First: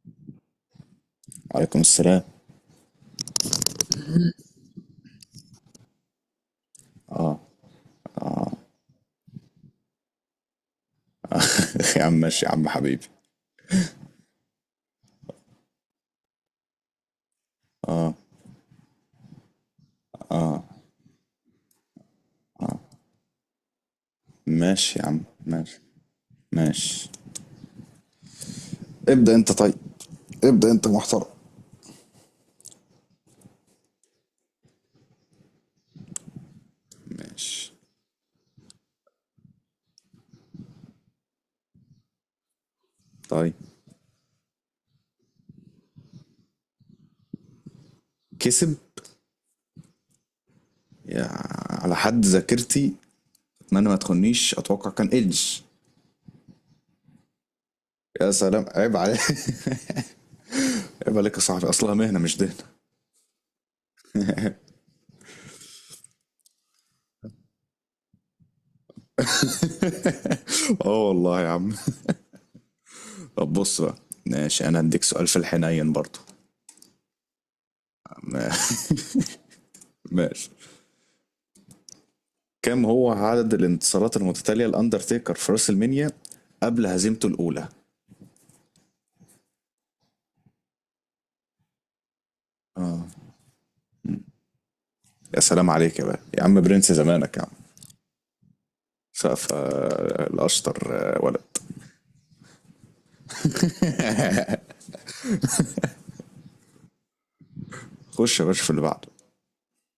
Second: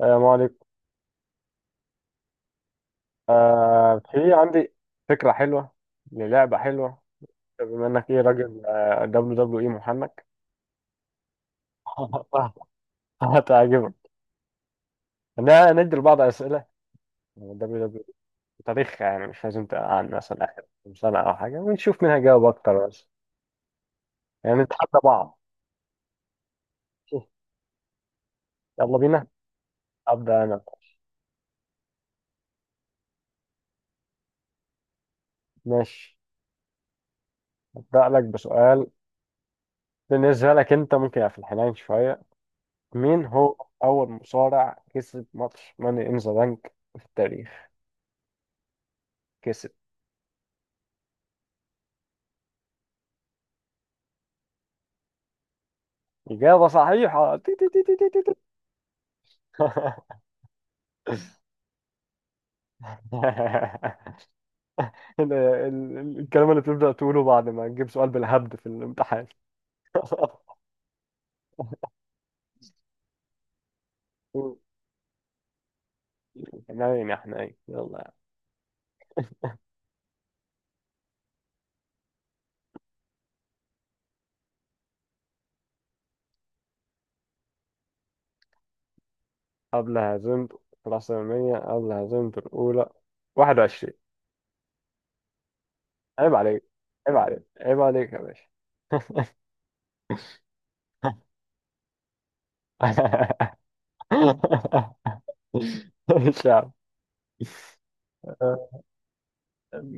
السلام عليكم. وعليكم السلام. في عندي فكرة حلوة، للعبة حلوة، بما انك راجل دبليو دبليو اي محنك. يا عم ماشي، يا عم حبيبي. هتعجبك. انا ندي لبعض اسئلة دبليو دبليو، تاريخ، يعني مش لازم عن مثلا اخر كام سنة او حاجة، ونشوف مين هيجاوب اكتر، بس يعني نتحدى ماشي يا عم، بعض. ماشي. ماشي. يلا بينا. ابدأ انت طيب. ابدا انا. ابدأ انت محترم. ماشي، ماشي. ابدا لك بسؤال. بالنسبة لك انت، ممكن يبقى في الحنين شوية. مين طيب. هو اول مصارع كسب ماتش ماني ان ذا بانك في التاريخ؟ كسب. كسب. يا، على حد ذاكرتي اتمنى ما تخنيش، اتوقع كان ايدج. إجابة صحيحة. تي تي تي تي تي تي يا تي. سلام، عيب عليك. عيب عليك يا صاحبي، اصلها مهنه مش دهنه. الكلام اللي بتبدأ تقوله بعد ما تجيب سؤال بالهبد في الامتحان. اه والله يا عم. طب بص بقى، ماشي. انا هديك سؤال في الحنين برضه. حنين يا حنين، يلا. ما- ماشي. كم هو عدد الانتصارات المتتاليه لاندرتيكر في راس المنيا قبل هزيمته الاولى؟ قبل هزمت العاصمية، قبل هزمت الأولى، 21. يا سلام عليك يا بقى، عيب يا عم عليك، برنس عيب زمانك يا عليك، عم. عيب عليك يا باشا. سقف الاشطر. ولد. مش عارف. خش يا باشا في اللي بعده.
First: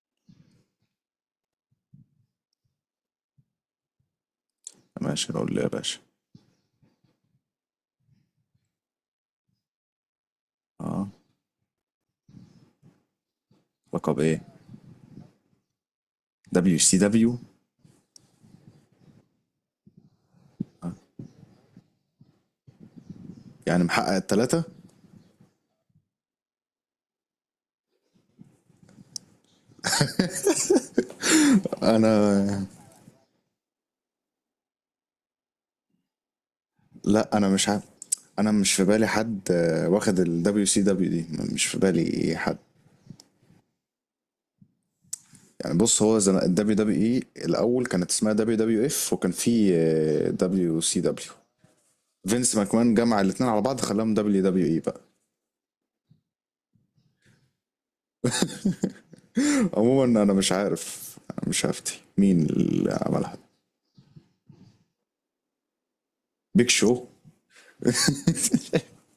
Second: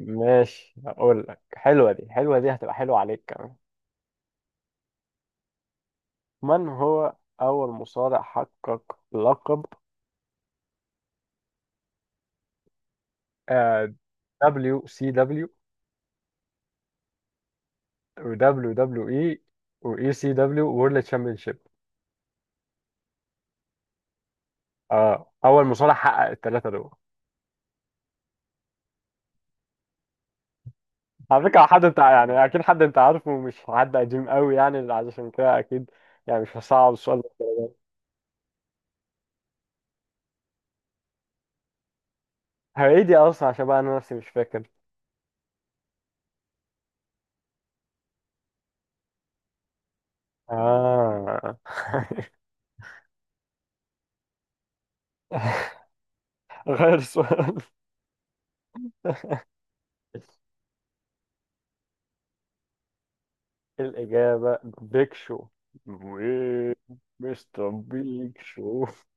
ماشي هقول لك، حلوة دي، حلوة دي هتبقى حلوة عليك كمان. ماشي، اقول له يا باشا. من هو أول مصارع حقق لقب، اه. آه، لقب ايه؟ WCW دبليو سي دبليو. و WWE و ECW World Championship؟ يعني محقق التلاتة. اه، أول مصارع حقق الثلاثة دول. على فكرة حد أنت يعني، أكيد انا، حد أنت عارفه، مش حد قديم قوي يعني، عشان كده أكيد يعني مش هصعب السؤال لا انا مش ده. عارف. انا مش في بالي حد واخد الدبليو سي دبليو دي. مش في بالي حد. هي دي أصلا عشان بقى أنا نفسي مش فاكر. يعني بص، هو الدبليو دبليو اي الاول كانت اسمها دبليو دبليو اف، وكان في دبليو سي دبليو. آه. فينس ماكمان جمع الاثنين على بعض، خلاهم دبليو دبليو اي بقى. غير السؤال. عموما انا مش عارف، مش هفتي مين اللي عملها. الإجابة بيك شو. بيك وإيه؟ شو. مستر بيك شو.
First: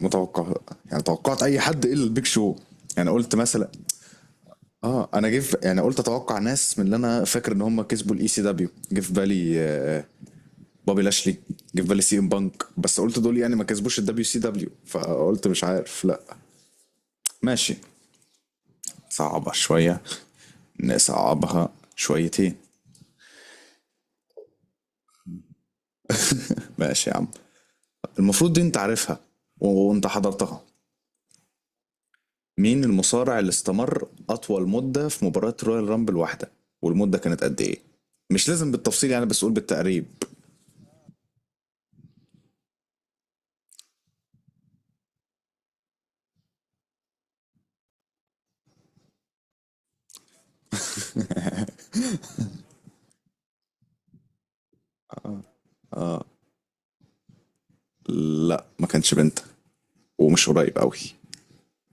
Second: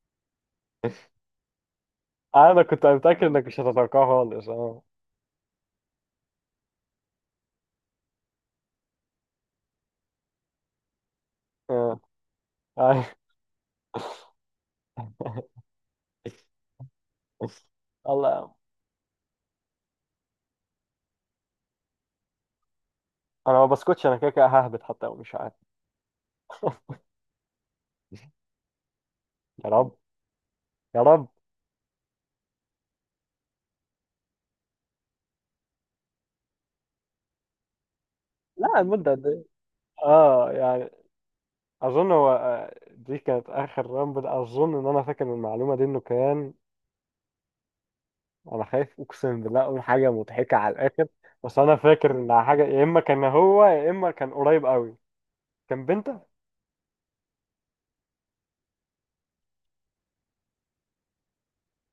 متوقع. يعني توقعت اي حد الا البيك شو. أنا كنت يعني متأكد قلت إنك مش مثلا، هتتوقعها خالص. أه. اه انا يعني قلت اتوقع ناس من اللي انا فاكر ان هم كسبوا الاي سي دبليو. جه في بالي بابي لاشلي. جه في أه. بالي سي ام بانك، بس أيوة. قلت دول يعني ما كسبوش الدبليو سي دبليو، فقلت مش عارف لا. ماشي. الله. صعبة شوية، نصعبها شويتين. أنا ما بسكتش، أنا كده كده ههبط حتى لو مش عارف. ماشي يا عم، المفروض دي انت عارفها. يا رب، وانت حضرتها. يا رب. مين المصارع اللي استمر أطول مدة في مباراة رويال رامبل واحدة، والمدة كانت قد إيه؟ مش لازم لا المدة بالتفصيل قد يعني، بس إيه؟ قول بالتقريب. أه يعني، أظن هو، دي كانت آخر رامبل، أظن إن أنا فاكر المعلومة دي، إنه كان، أنا خايف أقسم بالله أقول حاجة مضحكة على الآخر، بس أنا فاكر إنها حاجة يا إما كان هو، يا إما كان قريب أوي. كان بنته. لا ما كانش بنت، ومش قريب قوي.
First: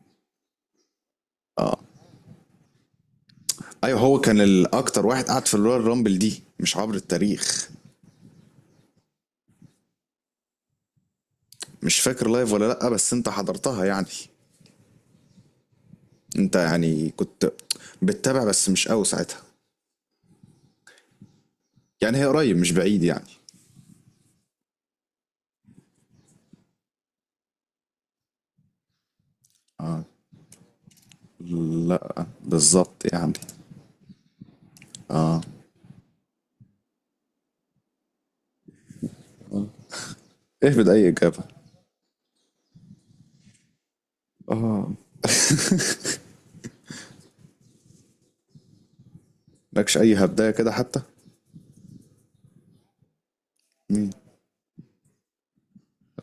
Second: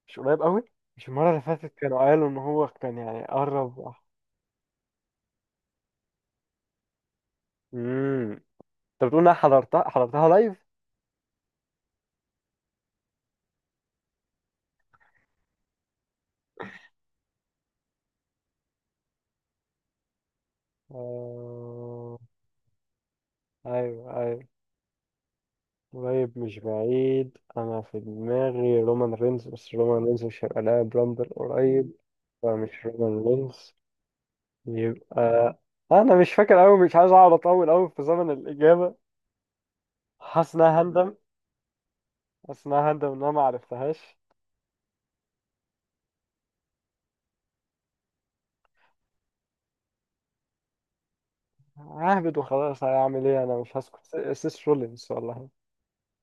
مش قريب قوي. مش المره اللي فاتت كانوا قالوا ان هو كان يعني قرب. ايوه، هو كان الاكتر واحد قعد في الرويال رامبل دي، مش عبر التاريخ. امم انت بتقول انا حضرتها، حضرتها لايف. مش فاكر لايف ولا لا، بس انت حضرتها يعني. انت يعني كنت بتتابع بس مش قوي ساعتها. يعني آه... هي قريب مش بعيد يعني. ايوه ايوه، قريب مش بعيد، انا في دماغي رومان رينز، بس رومان رينز مش هيبقى لاعب رامبل قريب. لا فمش بالظبط رومان يعني. رينز يبقى. انا مش فاكر قوي، مش عايز اقعد اطول قوي في زمن الاجابه. حاسس ان انا اهبد اي هندم. اجابه، حاسس ان انا هندم ان انا ما عرفتهاش. مالكش اي هبدايه كده حتى؟ ههبد وخلاص، هعمل ايه، انا مش هسكت. سيس رولينز والله.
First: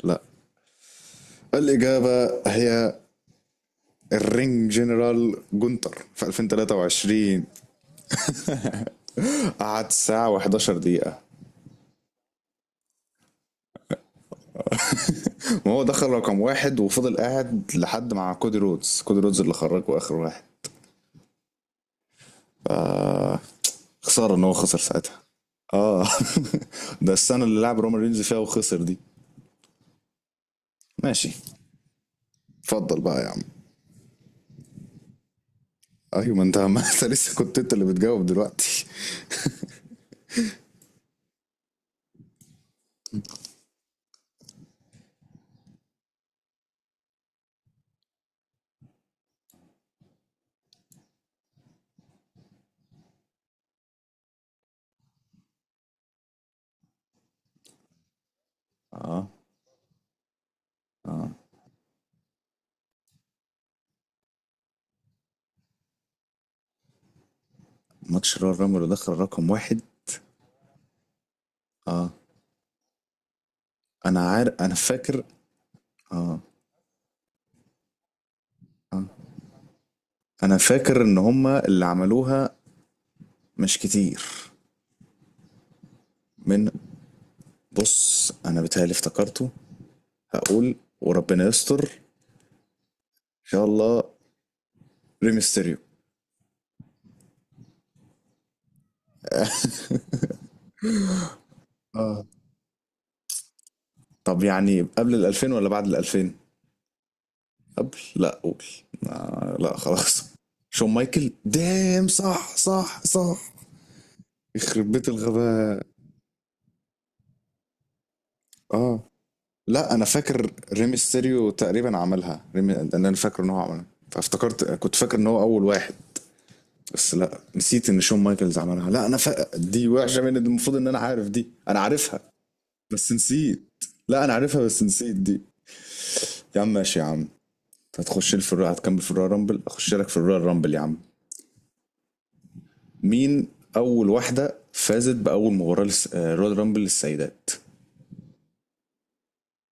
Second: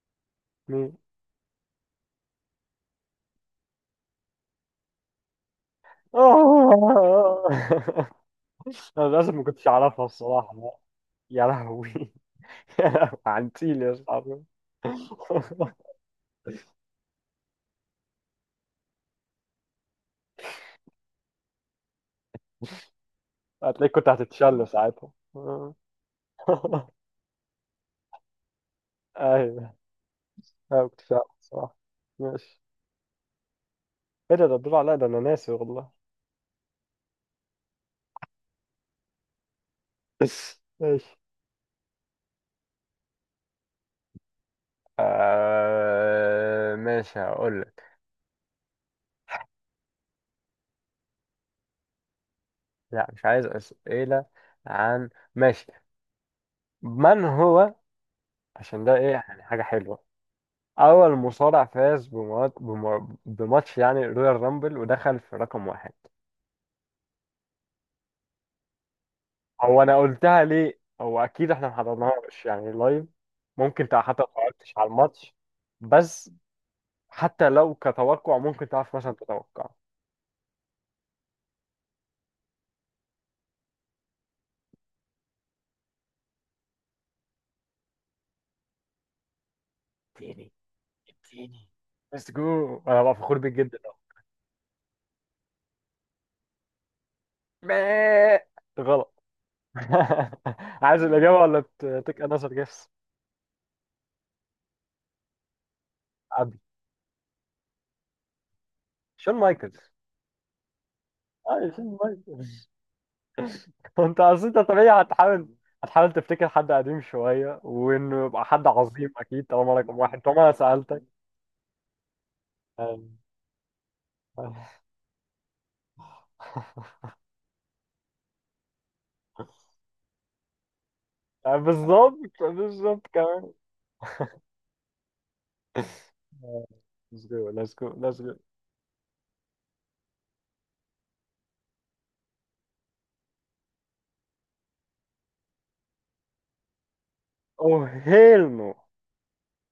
لا. مين؟ الإجابة هي الرينج جنرال جونتر في 2023. آه. انا للاسف ما كنتش قعد اعرفها ساعة الصراحه، و11 لا. دقيقة، يا لهوي. يا لهوي، عنتيل يا صاحبي. وهو دخل رقم واحد وفضل قاعد لحد مع كودي رودز. كودي رودز اللي خرجه آخر واحد. آه. هتلاقيك كنت خسارة إن هو هتتشل خسر ساعتها. ساعتها. آه. آه. ده السنة اللي لعب رومان رينز فيها وخسر دي. ايوه، انا ما كنتش اعرف ماشي. الصراحه. ماشي. اتفضل بقى يا عم. ايه ده؟ ده الدور عليا؟ ده انا ناسي والله. أيوة ما أنت، ما أنت لسه كنت أنت اللي بتجاوب دلوقتي. ماشي. آه ماشي هقول لك. لا، مش عايز أسئلة عن، ماشي، من هو، عشان ده ايه آه. يعني حاجة حلوة، أول آه. مصارع فاز بموتش يعني رودر رامبل ودخل في رقم واحد. ماتش رامر دخل رقم واحد. هو أنا قلتها لي أو أكيد إحنا حضرنا، آه. مش يعني لايم، ممكن تعرف حتى أنا عارف، قررتش أنا على فاكر. ماتش، بس آه. حتى لو كتوقع ممكن تعرف آه. ماشان تتوقع. انا فاكر ان هما اللي عملوها. مش كتير. من. بص انا بيتهيألي افتكرته. تاني. هقول وربنا تاني. يستر. ان مستكو أنا بفخور شاء بجدنا. الله، ريمستيريو. مااا. تغلب. عايز الأجاوة اللي تتك اه. أنا صار جس. طب يعني قبل ال 2000 ولا بعد ال 2000؟ أبي. قبل، لا قول. شلون ما آه يكون؟ لا خلاص، شون مايكل آه، شلون دام. ما يكون؟ صح صح صح. انت اصل انت يخرب طبيعي بيت هتحاول، الغباء. هتحاول تفتكر حد قديم شويه وانه يبقى حد اه عظيم اكيد طالما لا، رقم انا واحد طالما فاكر انا سالتك. ريمستيريو تقريبا عملها. انا يعني. فاكر ان هو عملها، فافتكرت، كنت فاكر ان هو اول واحد. بس لا، نسيت ان شون مايكلز عملها. لا انا فاق، دي وحشه، من المفروض ان انا عارف دي، انا عارفها بالظبط بالظبط بس كمان. نسيت. لا انا عارفها بس نسيت دي. يا عم ماشي يا Let's عم. go, let's go, let's go. هتخش لي في الرويال، هتكمل في الرويال رامبل، اخش لك في الرويال رامبل يا عم. مين اول واحده فازت باول مباراه رويال رامبل للسيدات؟ Oh hell no.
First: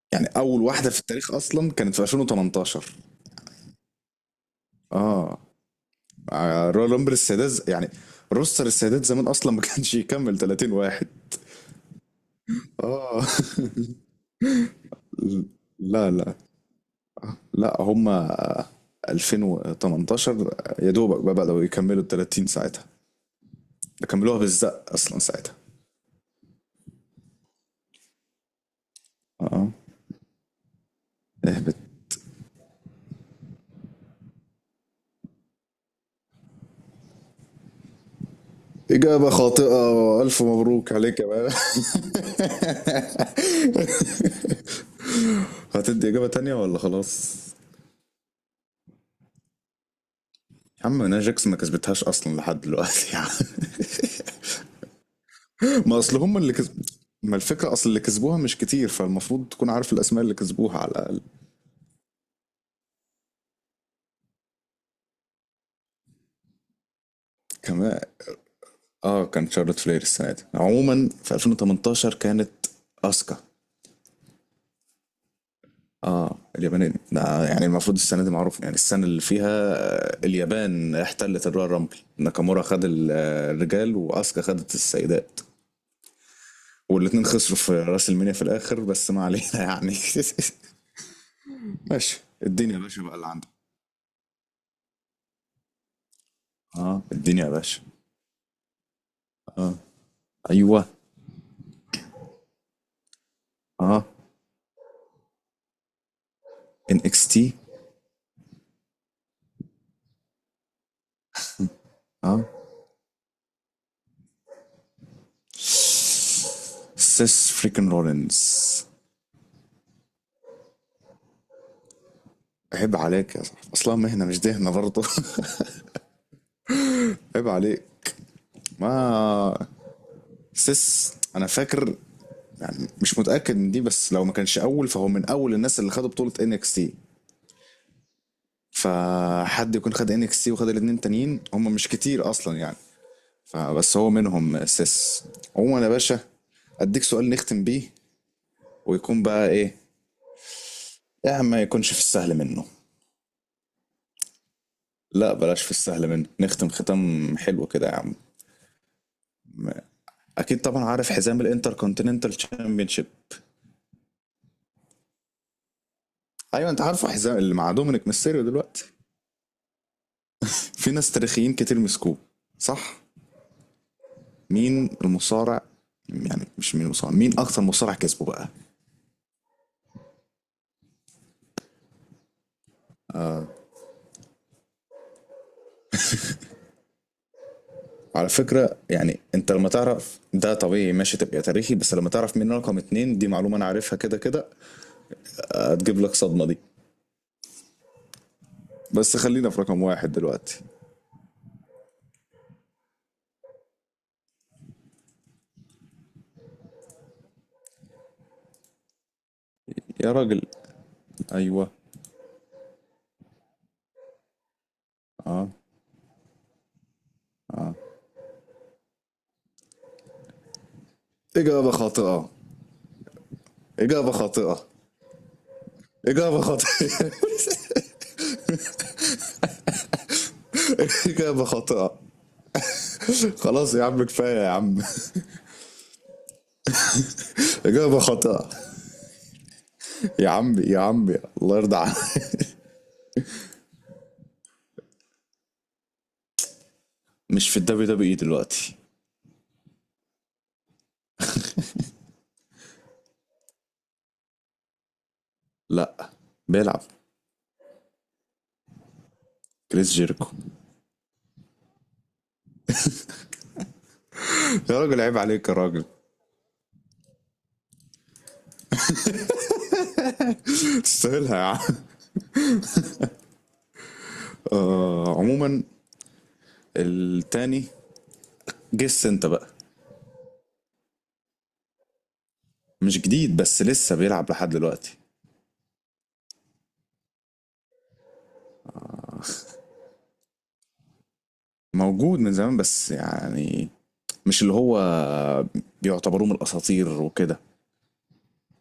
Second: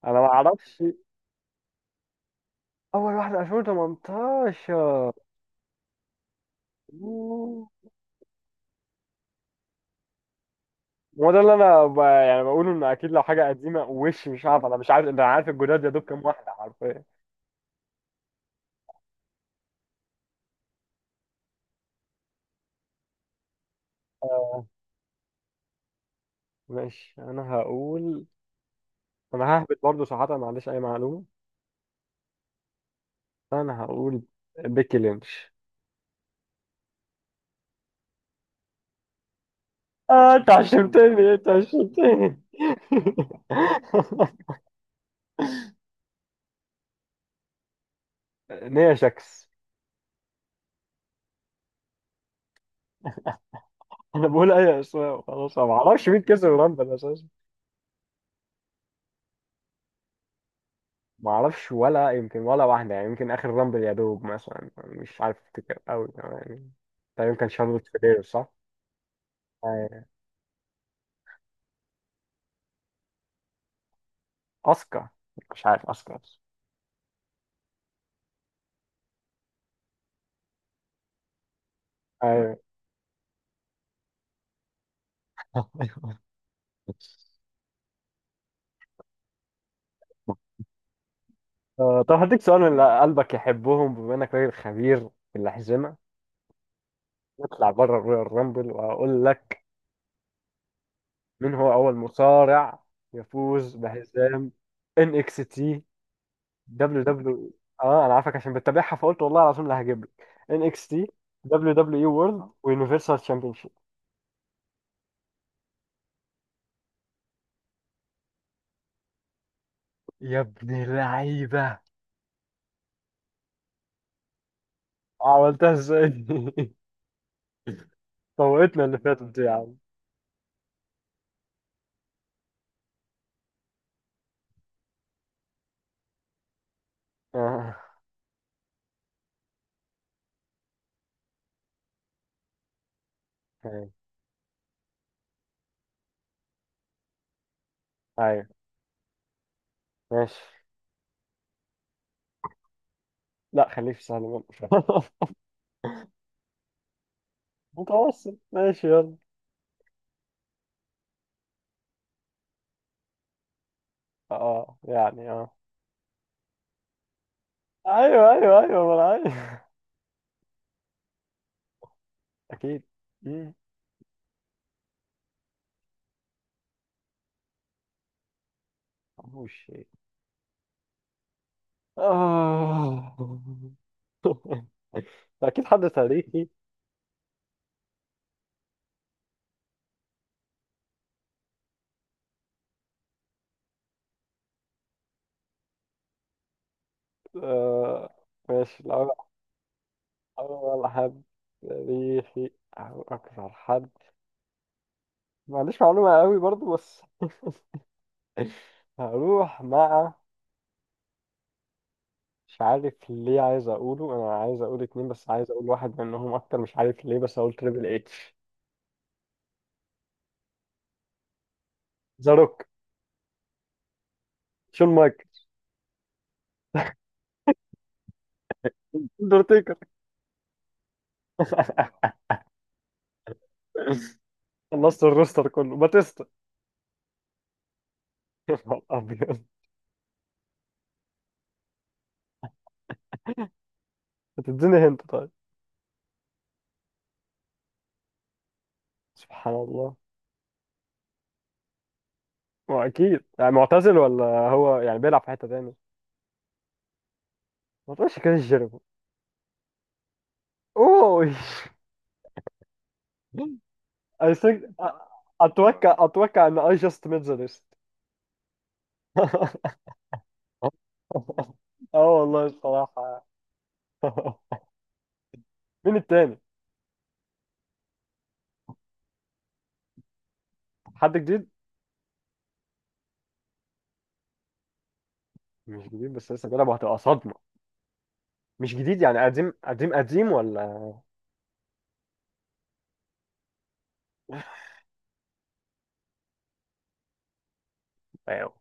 انا ما يعني اول اعرفش. واحده في التاريخ اصلا كانت في 2018. اول واحده 2018. اه. رويال رامبل السيدات، أوه. يعني روستر السيدات زمان اصلا ما كانش يكمل 30 واحد. هو ده اللي انا ب، يعني بقوله ان اكيد لو اه. حاجه قديمه وش، مش عارف انا، مش عارف انت عارف الجداد يا دوب لا كام لا واحده حرفيا. لا، هما 2018 يا دوبك بقى بدأوا يكملوا ال 30 ساعتها. ده كملوها آه، بالزق اصلا ساعتها. ماشي انا هقول، انا اه. ههبط برضه صراحه، ما عنديش اي معلومه. اهبط. انا هقول بيكي لينش. إجابة خاطئة، اه وألف انت مبروك عليك يا عشمتني، انت بابا. عشمتني. هتدي إجابة تانية ولا خلاص؟ نيا شكس. يا عم ناجكس ما كسبتهاش أصلا لحد دلوقتي يا عم. انا بقول اي اسماء وخلاص، أنا ما ما اعرفش أصل مين هم كسب اللي كسب، الرامبل اساسا. ما الفكرة أصل اللي كسبوها مش كتير، فالمفروض تكون عارف الأسماء اللي كسبوها على الأقل. ما اعرفش ولا يمكن ولا واحده يعني، يمكن اخر رامبل يا دوب مثلا، مش عارف افتكر قوي يعني. طيب كان شارلوت كمان. فلير صح؟ اه، كان شارلوت فلير آه، السنة دي. عموما في 2018 كانت أسكا. اسكا. مش عارف اسكا. اه، اليابانية ده. يعني المفروض السنة دي معروف، يعني السنة اللي فيها اليابان احتلت الرويال رامبل. ايوه. ناكامورا خد الرجال، وأسكا خدت السيدات. والاتنين خسروا في راس المينيا في الآخر بس ما علينا يعني. طب ماشي. هديك سؤال من الدنيا يا اللي باشا بقى اللي قلبك عندك. يحبهم، بما انك راجل خبير في الاحزمه. اه الدنيا يا نطلع باشا. بره الرويال رامبل واقول لك. اه. ايوه. من هو أول مصارع يفوز اه. بحزام ان اكس تي ان دبليو اكس دبليو؟ تي. اه انا عارفك عشان بتتابعها فقلت والله العظيم اللي هجيب لك. ان اكس تي دبليو دبليو اي اه. وورلد ويونيفرسال شيب. سيس فريكن رولينز. يا ابن اللعيبه. عيب عليك يا صاحبي، اصلا مهنه مش دهنه برضه. عملتها ازاي؟ عيب عليك. فوقتنا اللي فاتت دي يا ما عم. سيس، انا فاكر، يعني مش متاكد من دي بس لو ما كانش اول فهو من اول الناس اللي خدوا بطوله ان اكس تي. اه. فحد يكون خد ان اكس تي وخد الاتنين تانيين هم مش كتير اصلا يعني. تمام. فبس هو منهم سيس. عموما يا باشا، اديك سؤال نختم بيه، ايوه، ويكون بقى ايه. ماشي. إيه يا عم، ما يكونش في السهل منه. لا خليك في سهل منه. لا بلاش في السهل منه، نختم ختام حلو كده يا عم. متوسط، ماشي يلا. اكيد طبعا عارف حزام الانتر كونتيننتال تشامبيونشيب. اه يعني اه. ايوه انت عارفه، حزام اللي مع دومينيك ايوه ميستيريو ايوه دلوقتي. ايوه ما انا عارف. في ناس تاريخيين كتير مسكوه، اكيد. صح؟ مم. مين المصارع، يعني مش مين المصارع، مين اكتر مصارع كسبه بقى؟ مش، آه. أكيد حد تاريخي. على فكرة يعني انت لما تعرف ده طبيعي ماشي تبقى تاريخي، بس لما تعرف مين رقم اتنين دي معلومة انا عارفها كده كده، هتجيب لك صدمة دي. آه. ماشي الأول. بس خلينا في رقم واحد دلوقتي. أول حد تاريخي أو أكثر حد. ما عنديش معلومة قوي برضو بس. هروح مع، يا راجل. ايوه. مش عارف ليه عايز أقوله، أنا عايز أقول اتنين بس عايز اه، أقول واحد منهم أكتر مش عارف ليه، بس أقول تريبل اتش. اجابة خاطئة. ذا روك. اجابة خاطئة. شون مايك. إجابة خاطئة. اندرتيكر. إجابة خاطئة. خلاص يا عم، كفاية يا عم. خلصت الروستر كله، باتيستا. إجابة خاطئة. يا نهار أبيض. يا عمي يا عمي، الله يرضى عليك. هتديني هنت طيب. مش في الدبليو دبليو اي دلوقتي. سبحان الله. ما هو اكيد يعني معتزل ولا هو يعني بيلعب في حته تاني. لا، بيلعب. ما تقولش كده جيربو. كريس جيركو. اوه. I think. يا راجل عيب عليك يا راجل. اتوقع اتوقع ان I just made the list. تستاهلها يا عم. اه والله الصراحه. عموما. مين التاني؟ التاني. جس انت بقى. حد جديد. مش جديد، بس لسه بيلعب لحد دلوقتي. مش جديد بس لسه بيلعب وهتبقى صدمه. مش جديد يعني قديم قديم قديم ولا، موجود من زمان بس يعني، مش اللي هو بيعتبروه من الاساطير وكده. ايوه،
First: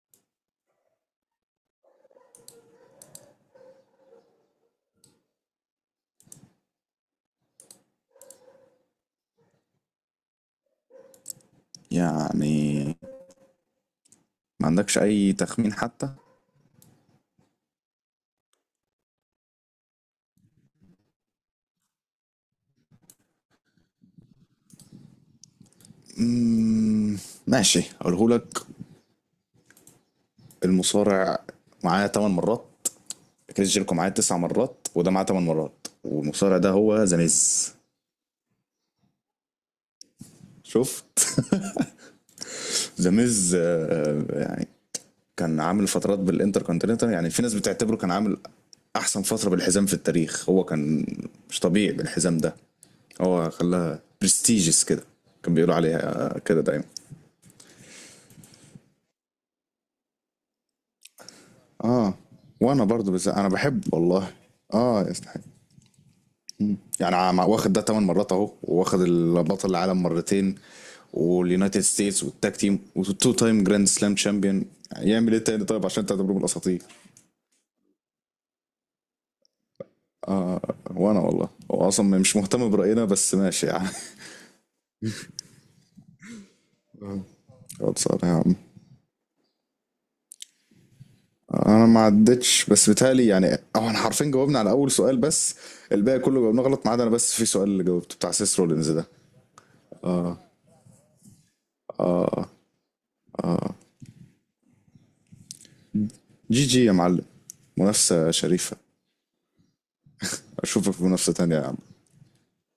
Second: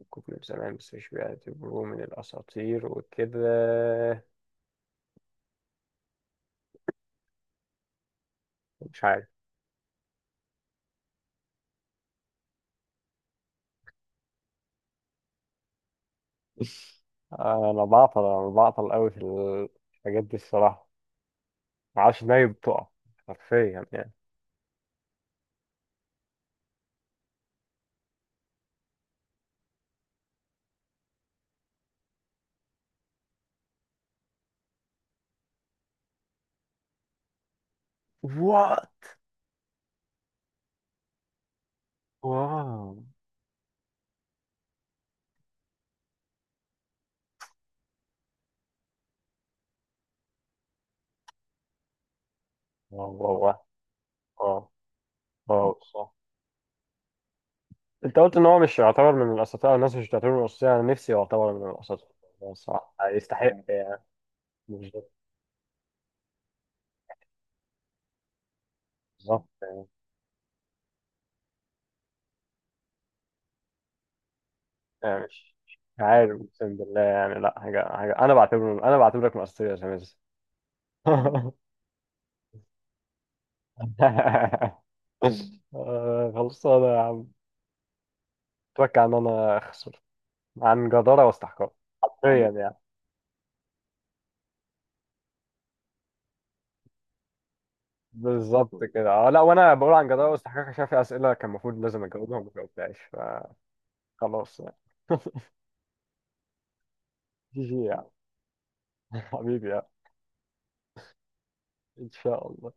ممكن من زمان بس مش بيعتبروه من الاساطير وكده. مش عارف. يعني ما عندكش اي تخمين حتى؟ انا بعطل قوي في الحاجات دي الصراحه. معرفش ازاي بتقع حرفيا يعني. مم، ماشي اقوله لك. المصارع معاه 8 مرات. كريس جيركو معاه 9 مرات وده معاه 8 مرات، والمصارع ده هو ذا ميز. واو. شفت؟ واو ذا ميز يعني كان عامل فترات بالانتر كونتيننتال، يعني في ناس بتعتبره كان عامل احسن فتره بالحزام في التاريخ، هو كان مش طبيعي بالحزام ده، واو واو. هو واو. خلاها واو. برستيجس كده، كان واو بيقولوا صح. عليها كده دايما. انت قلت ان هو مش يعتبر من الاساطير او الناس مش بتعتبره من الاساطير، انا نفسي يعتبر من الاساطير، اه، هو وانا صح برضو، بس انا يستحق بحب يعني. والله. مش، اه يستحق يعني. واخد ده 8 مرات اهو، واخد بالظبط البطل يعني. العالم مرتين واليونايتد ستيتس والتاج تيم، وتو تايم جراند سلام تشامبيون. يعني يعمل ايه مش تاني طيب مش عشان تعتبره عارف من اقسم الاساطير؟ بالله، يعني لا حاجه حاجه انا بعتبره، انا بعتبرك من الاساطير يا شمس. وانا والله، هو اصلا مش مهتم براينا بس ماشي يعني. خلصانه يا عم. اقعد صار يا عم. اتوقع ان انا اخسر عن جداره واستحقاق. انا ما حرفيا عدتش، يعني. بس بيتهيألي يعني. أو احنا حرفيا جاوبنا على اول سؤال بس، الباقي كله جاوبناه غلط ما عدا انا بس في سؤال اللي جاوبته بتاع سيس بالظبط رولينز ده. كده اه، لا وانا بقول عن جدارة واستحقاق عشان في اسئله كان المفروض لازم اجاوبها وما جاوبتهاش، فخلاص يعني. جي جي يا معلم. جي جي يعني. منافسه شريفه. حبيبي يعني. اشوفك في منافسه تانيه يا عم. ان شاء الله.